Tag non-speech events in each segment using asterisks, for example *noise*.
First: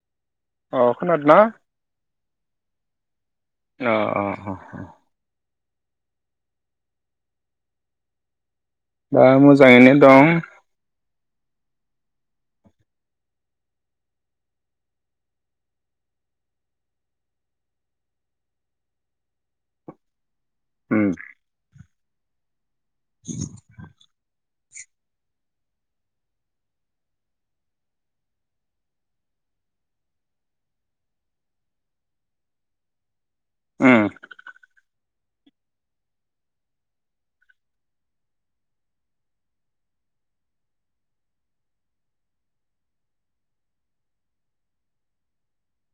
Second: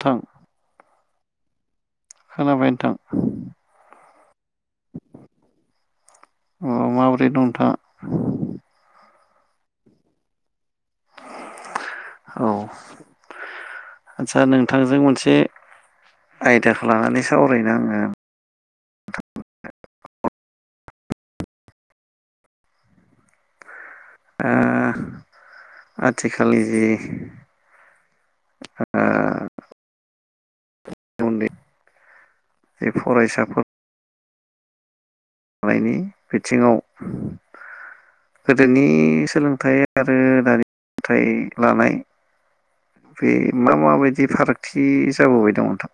थां। अ खोनादों ना। खोनाबाय थां। अ अ अ। अ माबोरै दों नोंथाङा। दा मोजाङैनो दं। औ आचसा नोंथांजों मोनसे आयदाखौ लानानै सावरायनो आंओ। उम। *inaudible* ओ आथिखालनि ओ उन्दै फरायसा। उम लानायनि बिथिङाव गोदोनि सोलोंथाइ आरो दानि सोलोंथाइ लानाय बे मा माबायदि फारागथि जाबोबाय दं नोंथां।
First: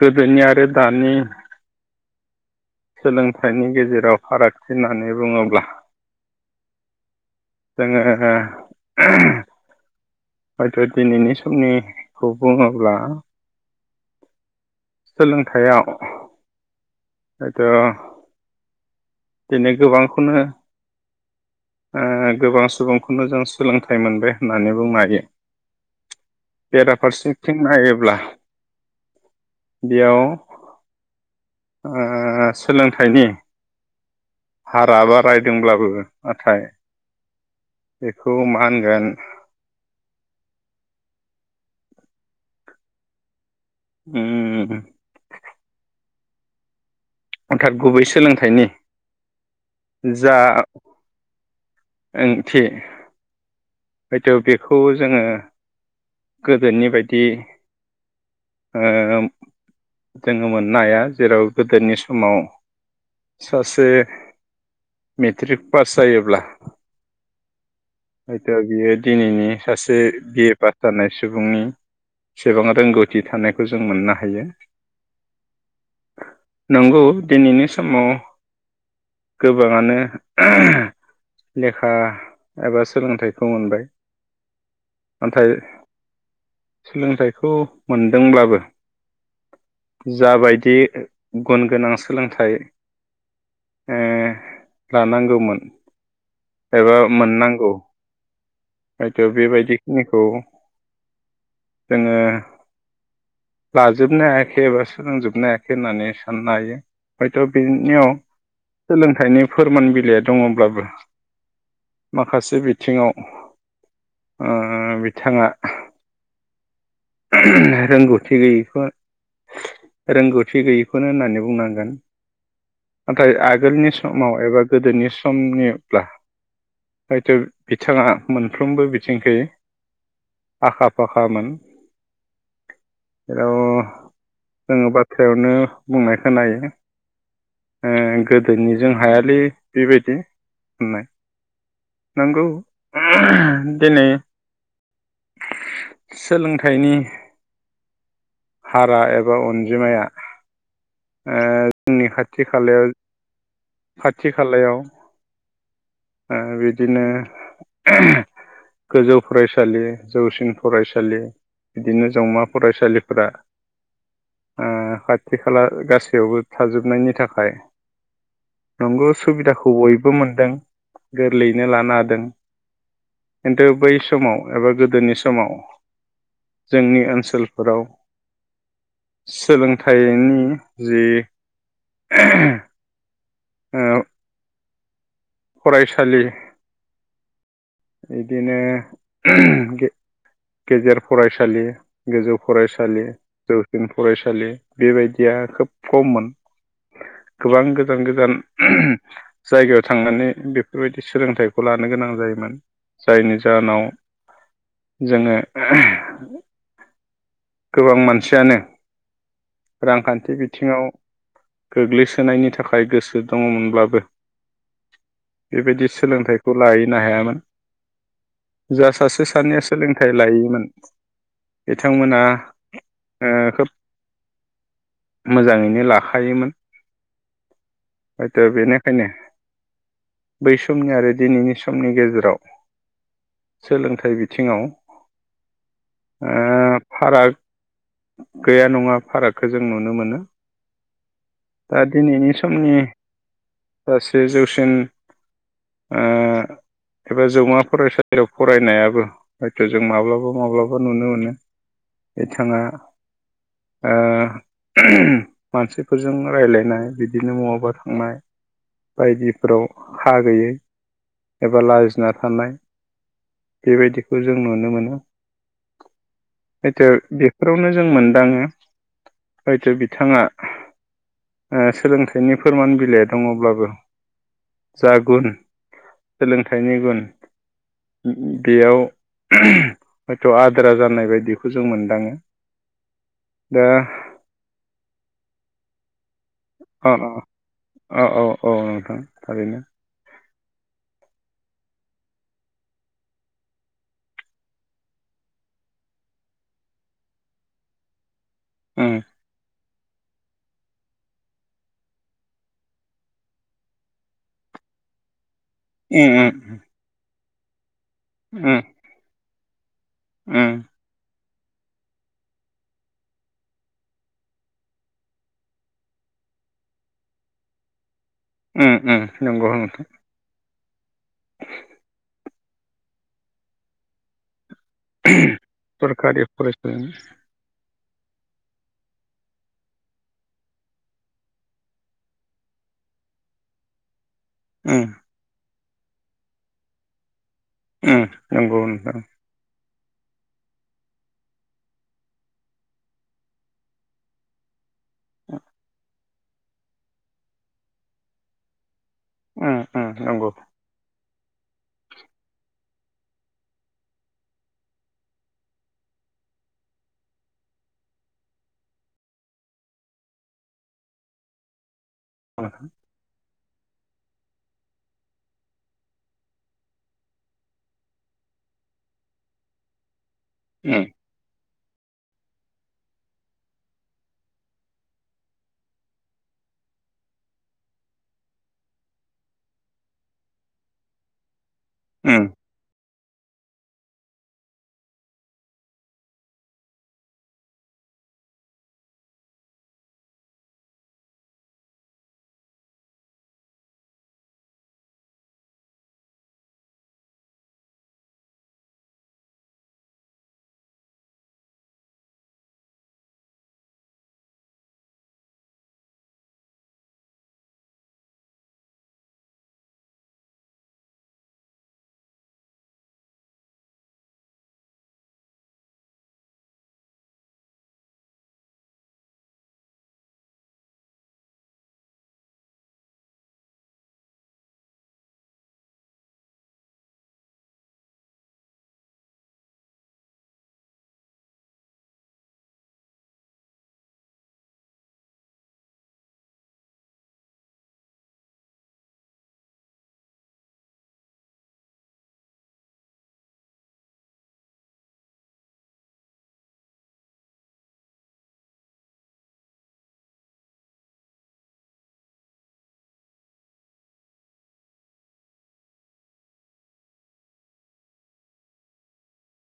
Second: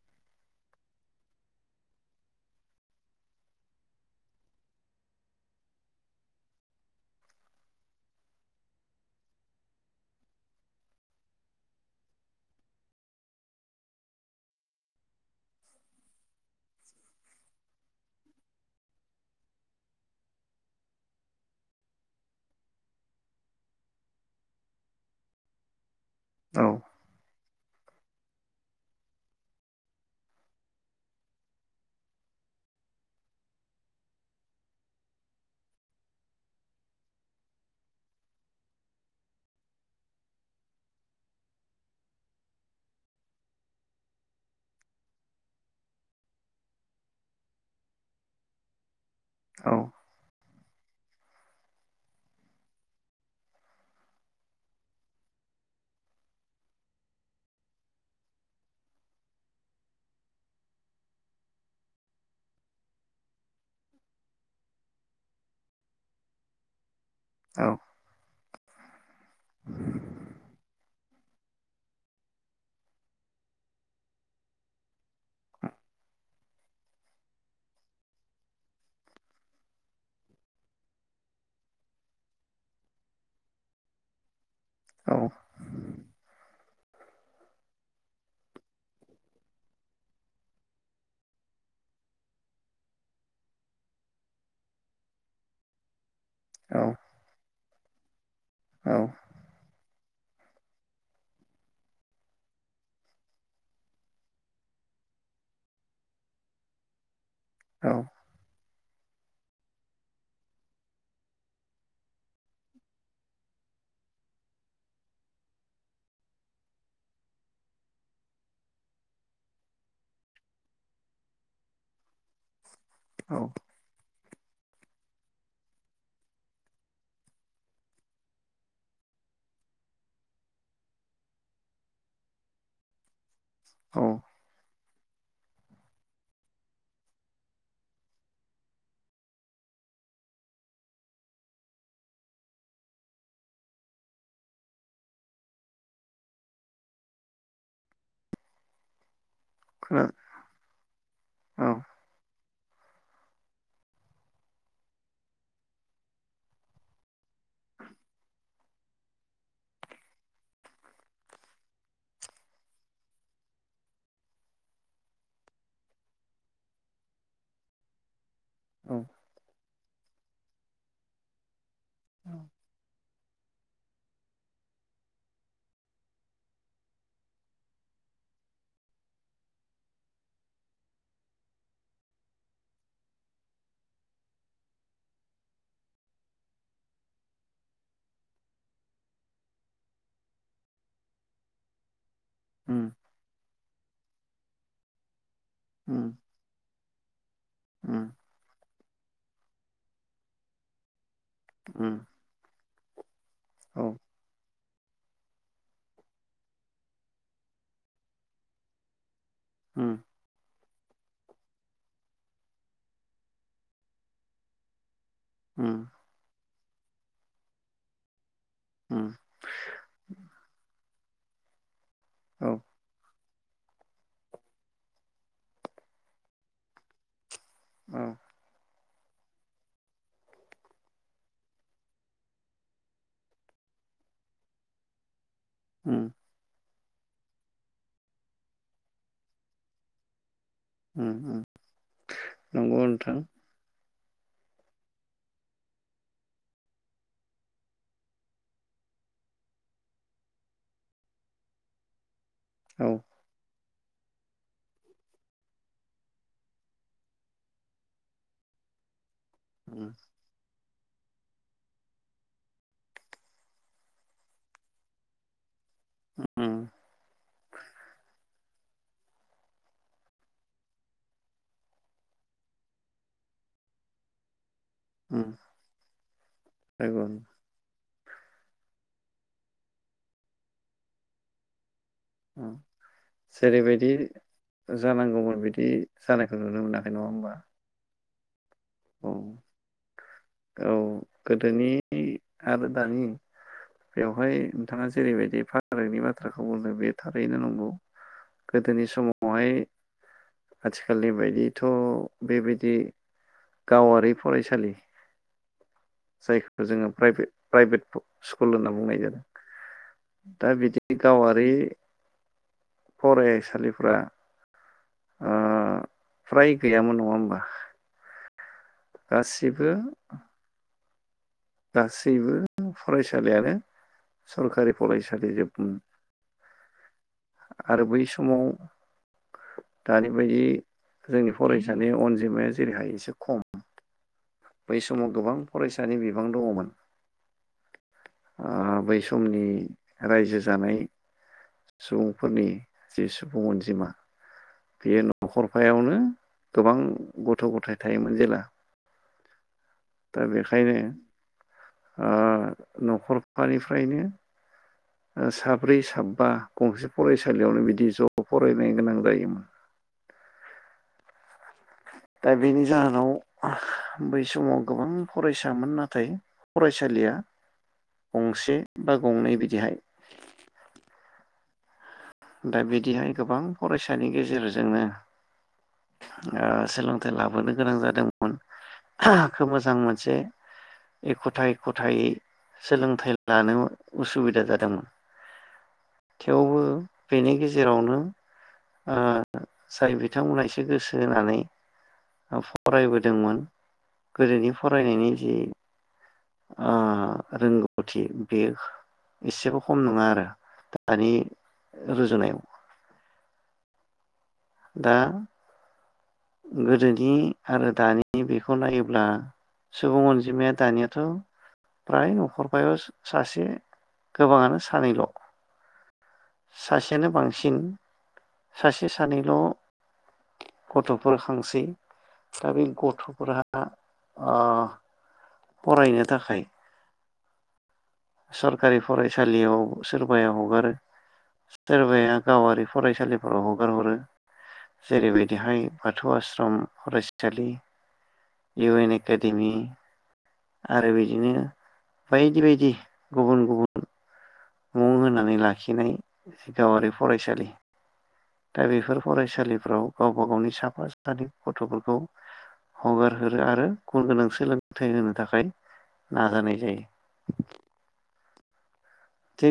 गोदोनि आरो दानि। सोलोंथाइनि गेजेराव फारागथि होननानै बुङोब्ला। जोङो *inaudible* हयथ' दिनैनि समनिखौ बुङोब्ला। सोलोंथायाव। हयथ' दिनै गोबांखौनो गोबां सुबुंखौनो जों सोलोंथाइ मोनबाय होननानै बुंनो हायो। औ बेराफारसेथिं नायोब्ला। बेयाव। सोलोंथाइनि हारा बारायदोंब्लाबो नाथाय बेखौ मा होनगोन। उम। अन्थात गुबै सोलोंथाइनि। औ जा। ओंथि। हयथ' बेखौ जोङो गोदोनि बायदि जोङो मोननो हाया जेराव गोदोनि समाव सासे मेट्रिक पास जायोब्ला। औ हयथ' बियो दिनैनि सासे बिए पास सुबुंनि एसेबां रोंगौथि थानायखौ जों मोननो हायो नंगौ दिनैनि समाव गोबाङानो लेखा एबा सोलोंथाइ खौ मोनबाय। औ ओमफाय सोलोंथाइ खौ मोनदोंब्लाबो जाबायदि गुन गोनां सोलोंथाइनि ओ लानांगौमोन। औ एबा मोननांगौ। औ हयथ' बेबायदि निखौ जोङो लाजोबनो हायाखै एबा सोलोंजोबनो हायाखै होननानै साननो हायो। हयथ' औ बिनियाव। सोलोंथाइनि फोरमान बिलाइया दङब्लाबो माखासे बि बिथिङाव ओ बिथाङा रोंगौथि गैयैखौ रोंगौथि गैयैखौनो होननानै बुंनांगोन। नाथाय औ आगोलनि समाव एबा गोदोनि समनिब्ला हयथ'। बिथाङा मोनफ्रोमबो बिथिंखै आखा फाखामोन। औ। जोङो बाथ्रायावनो बुंनाय खोनायो ओ गोदोनिजों हायालै बेबायदि होननाय नंगौ। *inaudible* दिनै सोलोंथाइनि हारा ए एबा अनजिमाया। खोना ओ औ जोंनि खाथि *unintelligible* खाथि खालायाव। बिदिनो गोजौ फरायसालि जौसिन फरायसालि बिदिनो जौमा फरायसालिफोरा ओ खाथि खाला गासैयावबो थाजोबनायनि थाखाय। औ नंगौ सुबिदाखौ बयबो मोनदों। गोरलैयैनो लानो हादों खिन्थु बै समाव एबा गोदोनि समाव जोंनि ओनसोलफोराव सोलोंथाइनि जि फरायसालि। इदिनो गेजेर फरायसालि। गोजौ उम फरायसालि जौसिन‌ फरायसालि बेबायदि। खोब उम खममोन गोबां उम गोजान गोजान। जायगायाव थांनानै बेफोर बायदि। सोलोंथाइखौ लानो उम गोनां जायोमोन। जायनि औ जाहोनाव। जोङो *unintelligible* गोबां मानसियानो। उम रांखान्थि बिथिङाव गोग्लैसोनायनि थाखाय गोसो दङमोनब्लाबो उम बेबायदि सोलोंथाइ खौ लाहैनो हायामोन। जा उम सासे सानैया सोलोंथाइ लायोमोन बिथांमोना औ खोब मोजाङैनो लाखायोमोन औ हयथ' बेनिखायनो बै समनि आरो दिनैनि समनि गेजेराव सोलोंथाइ बिथिङाव उम ओ फाराग गैया नङा फारागखौ जों नुनो मोनो। उम उम दा दिनैनि समनि नंगौ नोंथां सासे जौसिन ओ एबा जौमा फरायसालियाव फरायनायाबो हयथ' जों माब्लाबा माब्लाबा नुनो मोनो बिथाङा औ ओ मानसिफोरजों रायलायनाय बिदिनो महाबा थांनाय। बायदिफोराव हा गैयै एबा लाजिना थानाय बेबायदिखौ जों नुनो मोनो। उम हयथ' बेफोरावनो जों मोनदाङो हयथ' बिथाङा सोलोंथाइनि फोरमान बिलाइ दङब्लाबो जा गुन सोलोंथाइनि गुन जायग बेयाव हयथ' आद्रा जानाय बायदिखौ जों मो जेरैबायदि जानांगौमोन बिदि जानायखौ नुनो अ मोनाखै नङा होमबा? औ औ औ नोंथां औ थारैनो। औ गोदोनि आरो दानि बेवहाय नोंथाङा जेरैबायदि फारागनि बाथ्राखौ बुंदों बे थारैनो नंगौ। गोदोनि उम समावहाय आथिखालनि बायदिथ' बेबायदि गावारि फरायसालि उम जायखौ जोङो प्राइभेट प्राइभेट स्कुल उम होनना बुंनाय जादों। दा उम बिदि गावा बै फरायसालिफोरा ओ फ्राय गैयामोन नङा होमबा? ओम ओम नंगौ गासिबो नोंथां। गासैबो फरायसालियानो सरकारि सरकारि फरायसालि आरो बै समाव दानि बायदि जोंनि फरायसानि अनजिमाया जेरैहाय एसे खम बै उम समाव गोबां फरायसानि बिबां दङमोन। उम ओ नंगौ बै नोंथां समनि रायजो जानाय सुबुंफोरनि जि सुबुं अनजिमा बे न'खरफायावनो गोबां गथ' गथाय थायोमोन जेला। उम उम दा नंगौ बेखायनो ओ न'खरफानिफ्रायनो साब्रै साबा गंसे फरायसालियावनो बिदि ज' फरायनाय गोनां जायोमोन दा बेनि जाहोनाव बै समाव गोबां फरायसामोन नाथाय फरायसालिया गंसे बा गंनै बिदिहाय उम दा बिदिहाय गोबां फरायसानि गेजेरजोंनो ओ सोलोंथाइ लाबोनो गोनां जादोंमोन खोब मोजां मोनसे एखुथाय। गथायै उम सोलोंथाइ लानो उसुबिदा जादोंमोन थेवबो बेनि गेजेरावनो ओ जाय बिथांमोनहा एसे गोसो होनानै फरायबोदोंमोन गोदोनि फरायनायनि जि ओ रोंगौथि बेयो एसेबो खम नङा आरो दानि रुजुनायाव दा गोदोनि आरो दानि बेखौ नायोब्ला सुबुं अनजिमाया दानियाथफ्राय नखरफायाव सासे गोबाङानो सानैल' सासेयानो बांसिन सासे सानैल गथ'फोर खांसै दा बे गथ'फोरा ओ फरायनो थाखाय सरखारि फरायसालियाव सोरबाया हगारो सोरबाया गावारि फरायसालिफोराव हगारहरो जेरैबायदिहाय बाथौ आसश्रम फरायसालि इउ एन एकाडेमि आरो बिदिनो बायदि बायदि गुबुन गुबुन। मुं होनानै लाखिनाय गावारि फरायसालि दा बेफोर फरायसालिफ्राव गावबा गावनि साफा सानै गथ'फोरखौ हगारहरो आरो गुन गोनां सोलोंथाइ होनो थाखाय नाजानाय जायो।